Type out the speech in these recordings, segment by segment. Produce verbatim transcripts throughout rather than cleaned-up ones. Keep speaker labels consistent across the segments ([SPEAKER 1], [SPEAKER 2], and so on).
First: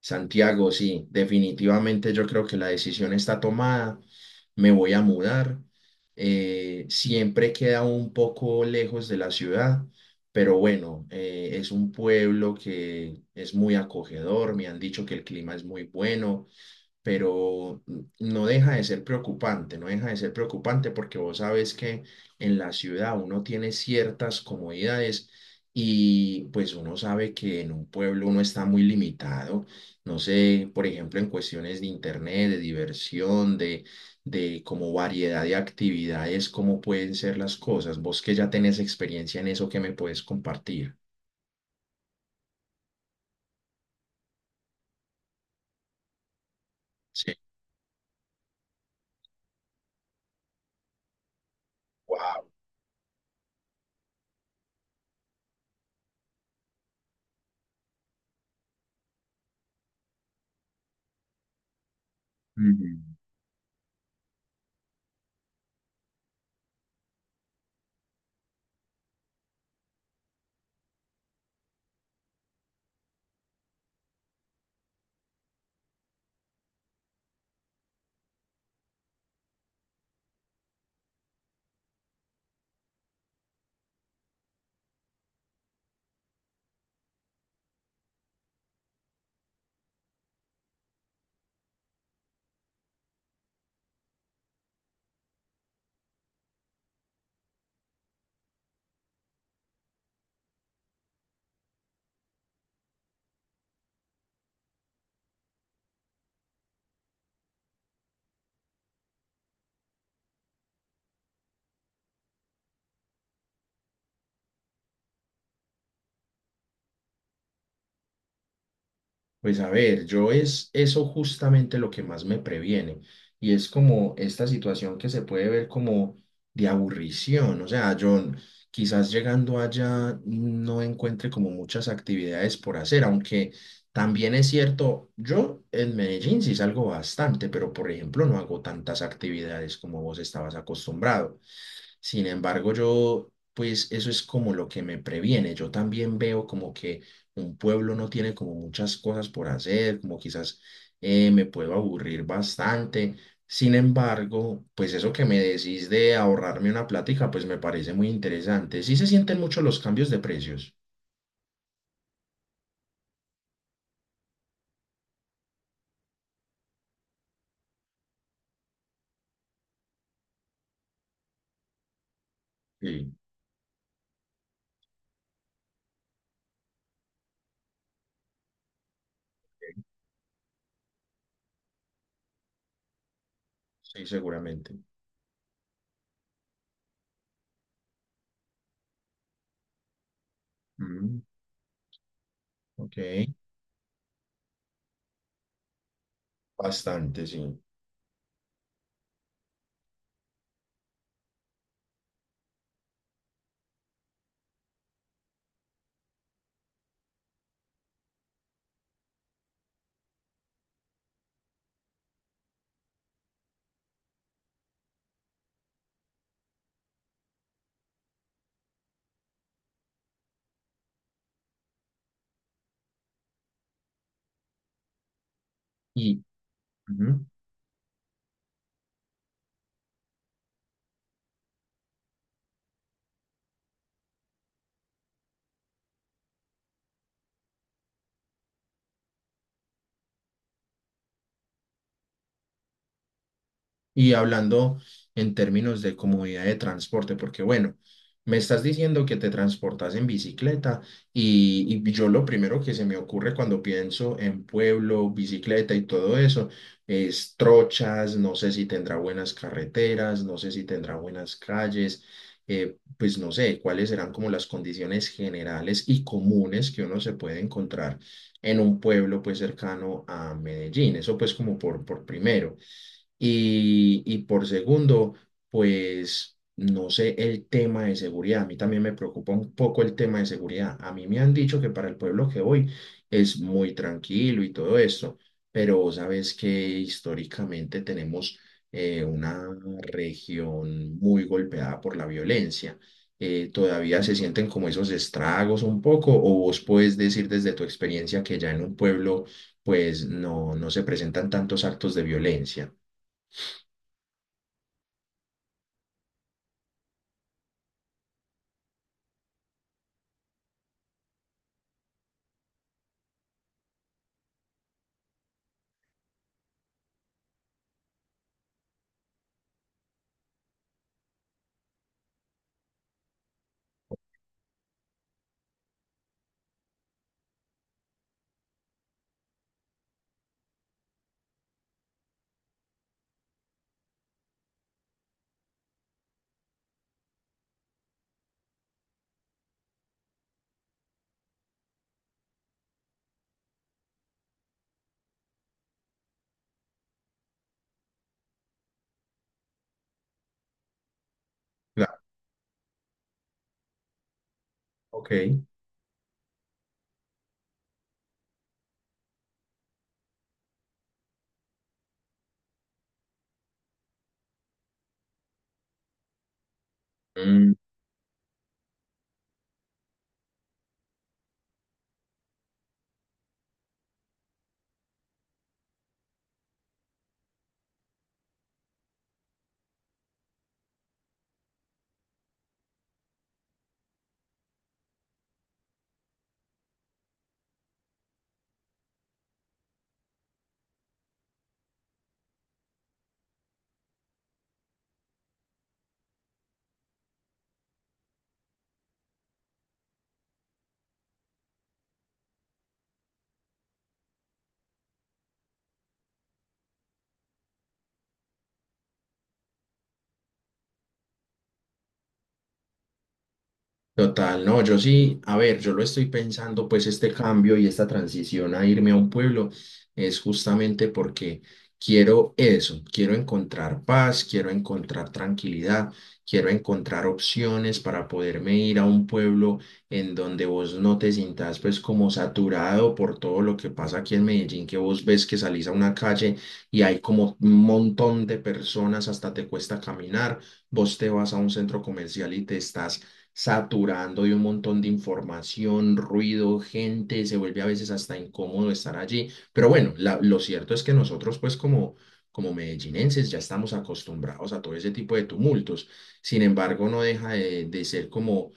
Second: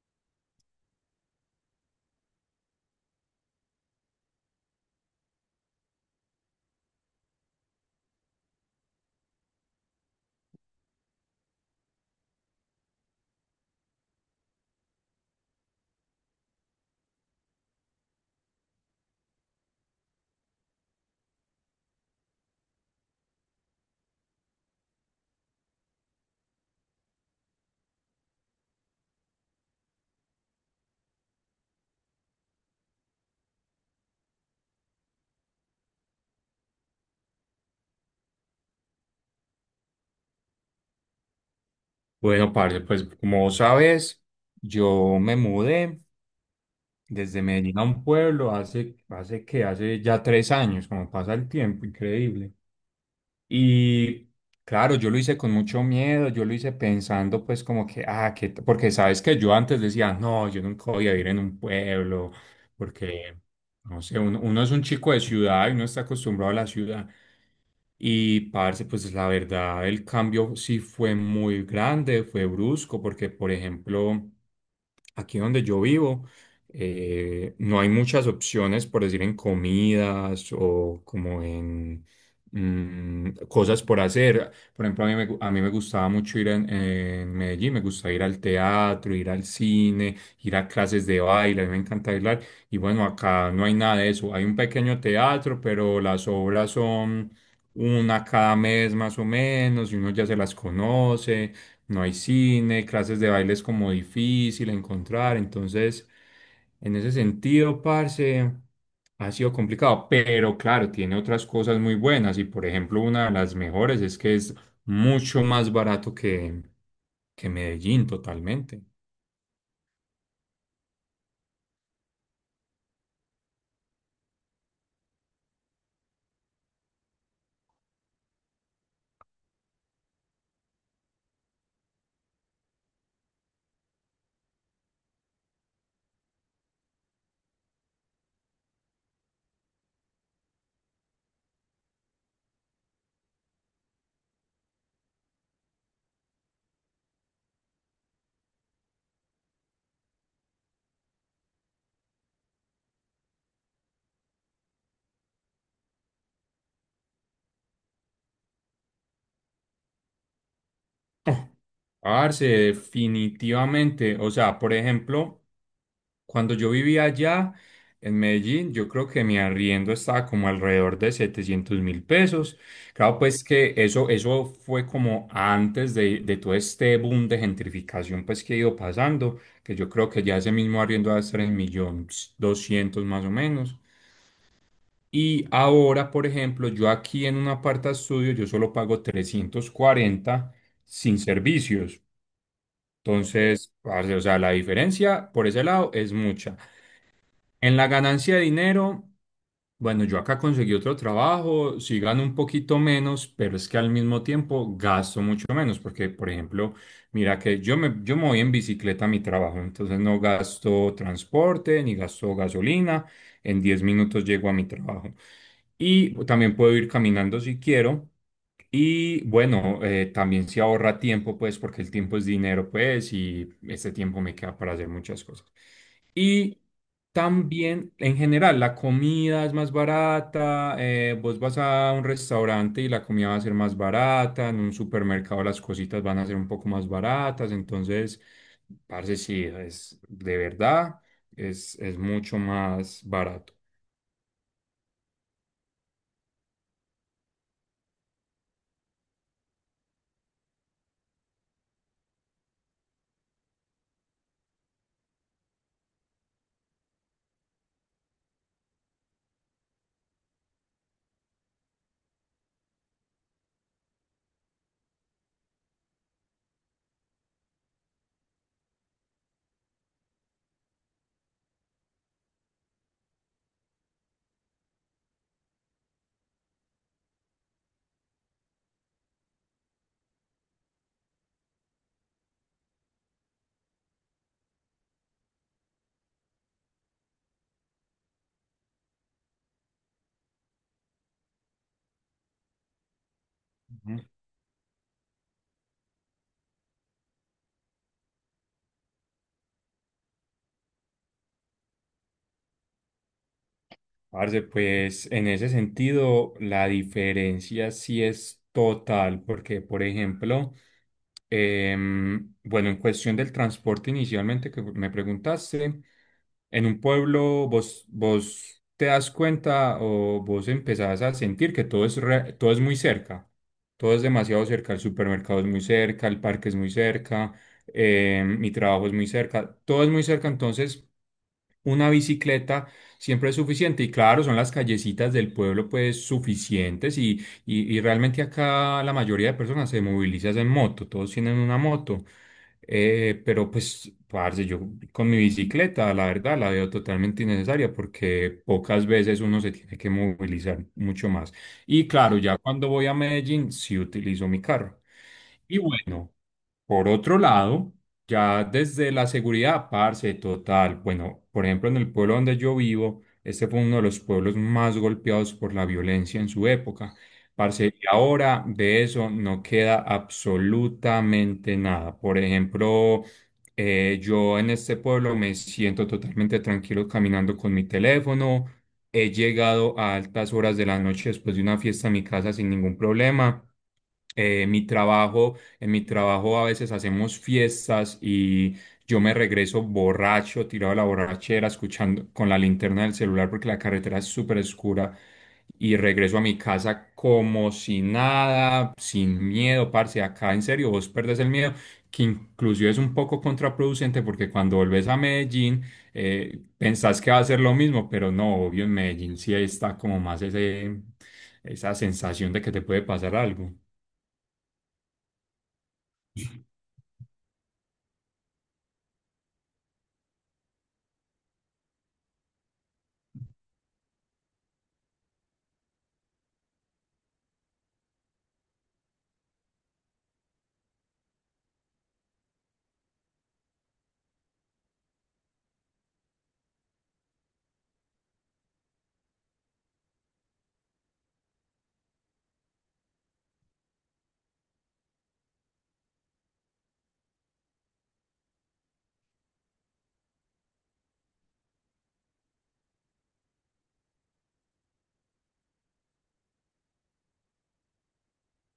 [SPEAKER 1] Santiago, sí, definitivamente yo creo que la decisión está tomada, me voy a mudar. Eh, siempre queda un poco lejos de la ciudad, pero bueno, eh, es un pueblo que es muy acogedor, me han dicho que el clima es muy bueno, pero no deja de ser preocupante, no deja de ser preocupante porque vos sabes que en la ciudad uno tiene ciertas comodidades y pues uno sabe que en un pueblo uno está muy limitado, no sé, por ejemplo, en cuestiones de internet, de diversión, de, de como variedad de actividades, cómo pueden ser las cosas. Vos que ya tenés experiencia en eso, ¿qué me puedes compartir?
[SPEAKER 2] Bueno, parce, pues como vos sabes, yo me mudé desde Medellín a un pueblo hace, hace que hace ya tres años, como pasa el tiempo, increíble. Y claro, yo lo hice con mucho miedo, yo lo hice pensando pues como que, ah, que, porque sabes que yo antes decía, no, yo nunca voy a vivir en un pueblo,
[SPEAKER 1] Sí.
[SPEAKER 2] porque, no sé, uno, uno es un chico de ciudad y uno está acostumbrado a la ciudad. Y parce, pues la verdad, el cambio sí fue muy grande, fue brusco, porque por ejemplo, aquí donde yo vivo, eh, no hay muchas opciones, por decir, en comidas o como en mm, cosas por hacer. Por ejemplo, a mí me, gu- a mí me gustaba mucho ir en, en Medellín, me gustaba ir al teatro, ir al cine, ir a clases de baile, a mí me encanta bailar. Y bueno, acá no hay nada de eso. Hay un pequeño teatro, pero las obras son una cada mes más o menos, y uno ya se las conoce. No hay cine, clases de baile es como difícil encontrar, entonces en ese sentido, parce, ha sido complicado, pero claro, tiene otras cosas muy buenas y por ejemplo una de las mejores es que es mucho más barato que, que Medellín totalmente.
[SPEAKER 1] Pues a ver, yo es eso justamente lo que más me previene y es como esta situación que se puede ver como de aburrición, o sea, yo n- quizás llegando allá no encuentre como muchas actividades por hacer, aunque también es cierto, yo en Medellín sí salgo bastante, pero por ejemplo no hago tantas actividades como vos estabas acostumbrado. Sin embargo, yo, pues eso es como lo que me previene. Yo también veo como que un pueblo no tiene como muchas cosas por hacer, como quizás eh, me puedo aburrir bastante. Sin embargo, pues eso que me decís de ahorrarme una plática, pues me parece muy interesante. Sí se sienten mucho los cambios de precios.
[SPEAKER 2] Parce, definitivamente, o sea, por ejemplo. Cuando yo vivía allá en Medellín, yo creo que mi arriendo estaba como alrededor de setecientos mil pesos.
[SPEAKER 1] Sí,
[SPEAKER 2] Claro, pues que eso, eso fue como antes de, de todo este boom de gentrificación pues que ha ido pasando, que yo creo que ya ese mismo arriendo va a estar en millones doscientos más o menos.
[SPEAKER 1] sí, seguramente.
[SPEAKER 2] Y ahora, por ejemplo, yo aquí en un aparta estudio, yo solo pago trescientos cuarenta sin
[SPEAKER 1] Mm,
[SPEAKER 2] servicios.
[SPEAKER 1] ok,
[SPEAKER 2] Entonces, parce, o sea, la diferencia por ese lado es mucha.
[SPEAKER 1] bastante, sí.
[SPEAKER 2] En la ganancia de dinero, bueno, yo acá conseguí otro trabajo, sí gano un poquito menos, pero es que al mismo tiempo gasto mucho menos, porque, por ejemplo, mira que yo me, yo me voy en bicicleta a mi trabajo, entonces no gasto transporte ni gasto gasolina, en diez minutos llego a mi trabajo. Y también puedo ir caminando si quiero. Y bueno, eh, también se ahorra tiempo, pues, porque el tiempo es dinero, pues, y este tiempo me queda para hacer muchas cosas.
[SPEAKER 1] Y,
[SPEAKER 2] Y
[SPEAKER 1] ujú.
[SPEAKER 2] también, en general, la comida es más barata. eh, vos vas a un restaurante y la comida va a ser más barata. En un supermercado las cositas van a ser un poco más baratas. Entonces, parce, sí, es de verdad, es, es mucho más barato.
[SPEAKER 1] Y hablando en términos de comodidad de transporte, porque bueno, me estás diciendo que te transportas en bicicleta y, y yo lo primero que se me ocurre cuando pienso en pueblo, bicicleta y todo eso es trochas, no sé si tendrá buenas carreteras, no sé si tendrá buenas calles, eh, pues no sé cuáles serán como las condiciones generales y comunes que uno se puede encontrar en un pueblo pues cercano a Medellín, eso pues como por, por primero. Y, y por segundo, pues no sé el tema de seguridad. A mí también me preocupa un poco el tema de seguridad. A mí me han dicho que para el pueblo que voy es muy tranquilo y todo esto, pero vos sabes que históricamente tenemos eh, una región muy golpeada por la violencia. Eh, ¿todavía se sienten como esos estragos un poco? ¿O vos puedes decir desde tu experiencia que ya en un pueblo pues no, no se presentan tantos actos de violencia?
[SPEAKER 2] Parce, pues en ese sentido la diferencia sí es total, porque por ejemplo, em, bueno, en cuestión del transporte inicialmente que me preguntaste, en un pueblo vos, vos te das cuenta o vos empezás a sentir que todo es, re- todo es muy cerca, todo es demasiado cerca, el supermercado es muy cerca, el parque es muy cerca, em, mi trabajo es muy cerca, todo es muy cerca, entonces una bicicleta siempre es suficiente y claro, son las callecitas del pueblo pues suficientes y, y, y realmente acá la mayoría de personas se movilizan en moto, todos tienen una moto. Eh, pero pues parce, yo con mi bicicleta la verdad la veo totalmente innecesaria porque pocas veces uno se tiene que movilizar mucho más. Y
[SPEAKER 1] Claro,
[SPEAKER 2] claro, ya cuando voy a Medellín sí utilizo mi carro.
[SPEAKER 1] ok.
[SPEAKER 2] Y bueno, por otro lado. Ya desde la seguridad, parce, total. Bueno, por ejemplo, en el pueblo donde yo vivo, este fue uno de los pueblos más golpeados por la violencia en su época.
[SPEAKER 1] Mm.
[SPEAKER 2] Parce, y ahora de eso no queda absolutamente nada. Por ejemplo, eh, yo en este pueblo me siento totalmente tranquilo caminando con mi teléfono. He llegado a altas horas de la noche después de una fiesta a mi casa sin ningún problema. Eh, mi trabajo en mi trabajo a veces hacemos fiestas y yo me regreso borracho, tirado a la borrachera, escuchando con la linterna del celular porque la carretera es súper oscura y regreso a mi casa como si nada, sin miedo, parce. Acá en serio, vos perdés el miedo, que inclusive es un poco contraproducente porque cuando volvés a Medellín eh, pensás que va a ser lo mismo, pero no, obvio en Medellín sí está como más ese, esa sensación de que te puede pasar algo.
[SPEAKER 1] Total, no, yo sí, a ver, yo lo estoy pensando, pues este cambio y esta transición a irme a un pueblo es justamente porque quiero eso, quiero encontrar paz, quiero encontrar tranquilidad, quiero encontrar opciones para poderme ir a un pueblo en donde vos no te sientas pues como saturado por todo lo que pasa aquí en Medellín, que vos ves que salís a una calle y hay como un montón de personas, hasta te cuesta caminar, vos te vas a un centro comercial y te estás saturando de un montón de información, ruido, gente, se vuelve a veces hasta incómodo estar allí. Pero bueno, la- lo cierto es que nosotros pues como, como medellinenses ya estamos acostumbrados a todo ese tipo de tumultos. Sin embargo, no deja de, de ser como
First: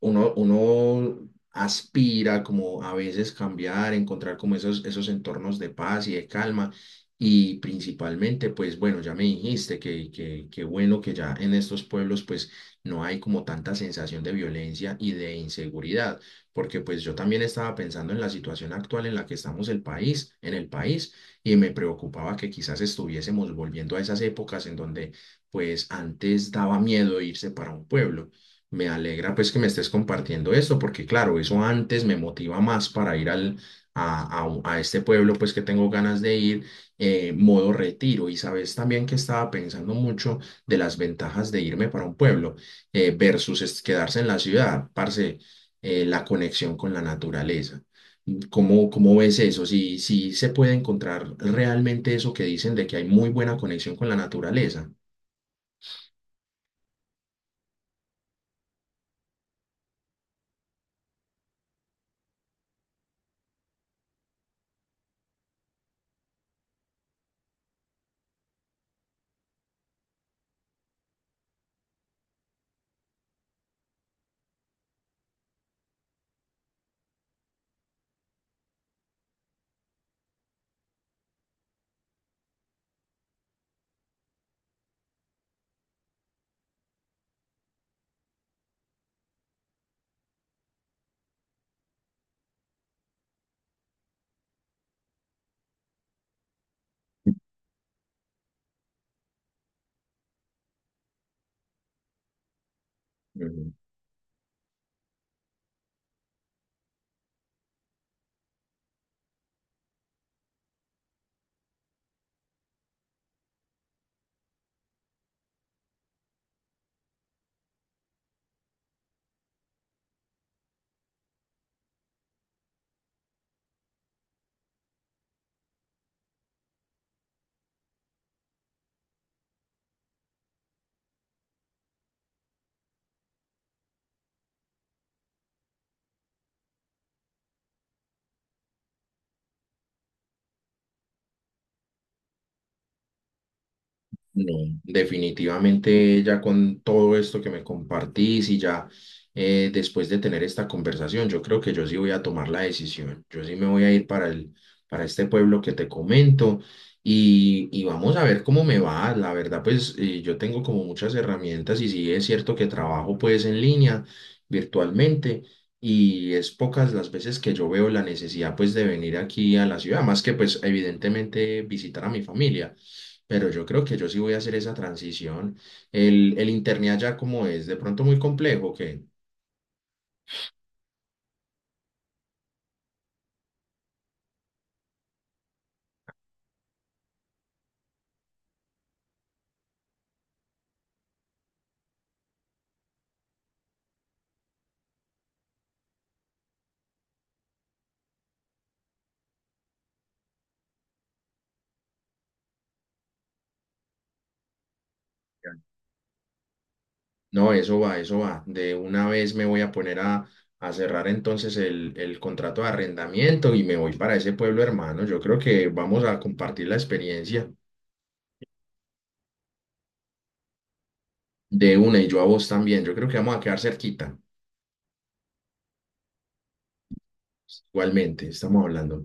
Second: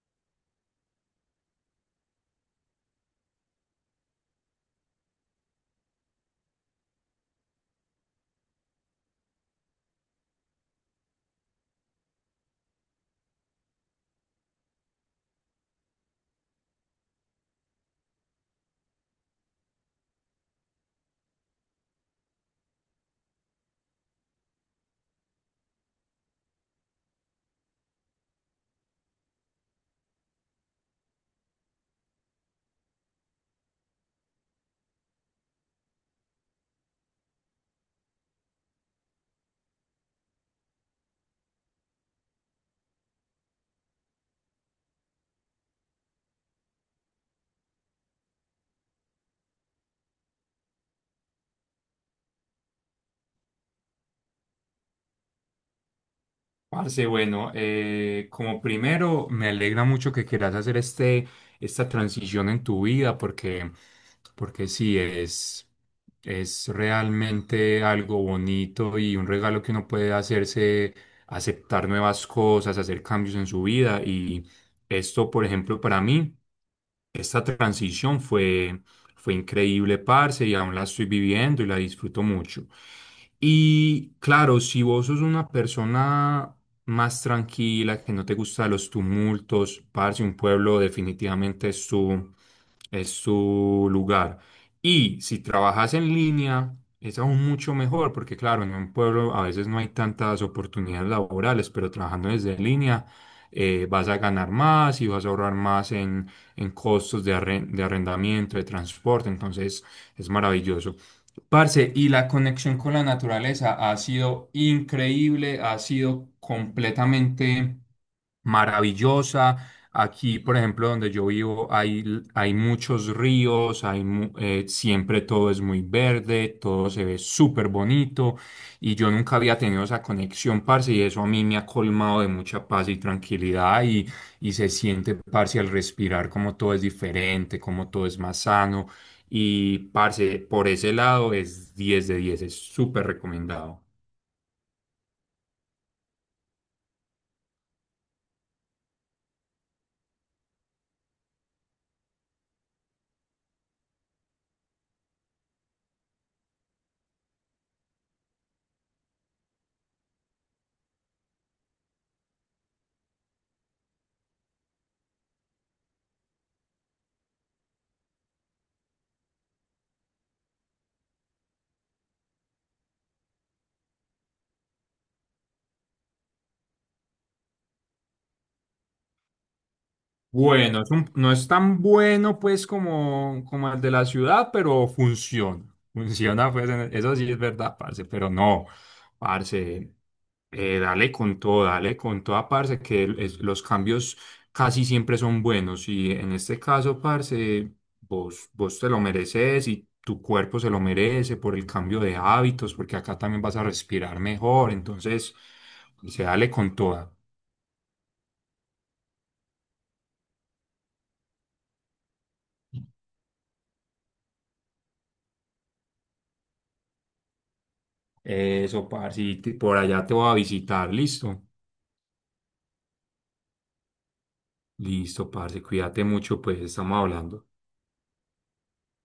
[SPEAKER 1] uno, uno aspira como a veces cambiar, encontrar como esos, esos entornos de paz y de calma. Y principalmente, pues bueno, ya me dijiste que, que, que bueno que ya en estos pueblos pues no hay como tanta sensación de violencia y de inseguridad, porque pues yo también estaba pensando en la situación actual en la que estamos el país, en el país, y me preocupaba que quizás estuviésemos volviendo a esas épocas en donde pues antes daba miedo irse para un pueblo. Me alegra pues que me estés compartiendo esto, porque claro, eso antes me motiva más para ir al, a, a, un- a este pueblo pues que tengo ganas de ir, eh, modo retiro. Y sabes también que estaba pensando mucho de las ventajas de irme para un pueblo eh, versus es- quedarse en la ciudad, parce, eh, la conexión con la naturaleza. ¿Cómo, ¿cómo ves eso? Si, si se puede encontrar realmente eso que dicen de que hay muy buena conexión con la naturaleza.
[SPEAKER 2] Parce, bueno, eh, como primero, me alegra mucho que quieras hacer este, esta transición en tu vida porque, porque sí, es, es realmente algo bonito y un regalo que uno puede hacerse, aceptar nuevas cosas, hacer cambios en su vida. Y esto, por ejemplo, para mí, esta transición fue, fue increíble, parce, y aún la estoy viviendo y la disfruto mucho. Y claro, si vos sos una persona más tranquila, que no te gusta los tumultos, parce, un pueblo definitivamente es su, es su lugar. Y si trabajas en línea, es aún mucho mejor, porque claro, en un pueblo a veces no hay tantas oportunidades laborales, pero trabajando desde línea eh, vas a ganar más y vas a ahorrar más en, en costos de, arren- de arrendamiento, de transporte, entonces es maravilloso. Parce, y la conexión con la naturaleza ha sido increíble, ha sido completamente maravillosa. Aquí, por ejemplo, donde yo vivo, hay, hay muchos ríos, hay, mu- eh, siempre todo es muy verde, todo se ve súper bonito y yo nunca había tenido esa conexión, parce, y eso a mí me ha colmado de mucha paz y tranquilidad y, y se siente, parce, al respirar como todo es diferente, como todo es más sano y parce, por ese lado es diez de diez, es súper recomendado.
[SPEAKER 1] No, definitivamente ya con todo esto que me compartís y ya eh, después de tener esta conversación, yo creo que yo sí voy a tomar la decisión. Yo sí me voy a ir para el, para este pueblo que te comento y, y vamos a ver cómo me va. La verdad, pues eh, yo tengo como muchas herramientas y sí es cierto que trabajo pues en línea, virtualmente. Y es pocas las veces que yo veo la necesidad pues de venir aquí a la ciudad, más que pues evidentemente visitar a mi familia, pero yo creo que yo sí voy a hacer esa transición. El, el internet ya como es de pronto muy complejo, que
[SPEAKER 2] Bueno, es un- no es tan bueno pues como, como el de la ciudad, pero funciona. Funciona, pues en- eso sí es verdad, parce, pero no, parce, eh, dale con todo, dale con toda, parce, que el- es- los cambios casi siempre son buenos y en este caso, parce, vos, vos te lo mereces y tu cuerpo se lo merece por el cambio de hábitos, porque acá también vas a respirar mejor, entonces, pues, se dale con toda.
[SPEAKER 1] no, eso va, eso va. De una vez me voy a poner a, a cerrar entonces el, el contrato de arrendamiento y me voy para ese pueblo hermano. Yo creo que vamos a compartir la experiencia
[SPEAKER 2] Eso, parce, y te- por allá te voy a visitar, listo.
[SPEAKER 1] de una y yo a vos también. Yo creo que vamos a quedar cerquita.
[SPEAKER 2] Listo, parce, cuídate mucho, pues estamos hablando.
[SPEAKER 1] Igualmente, estamos hablando.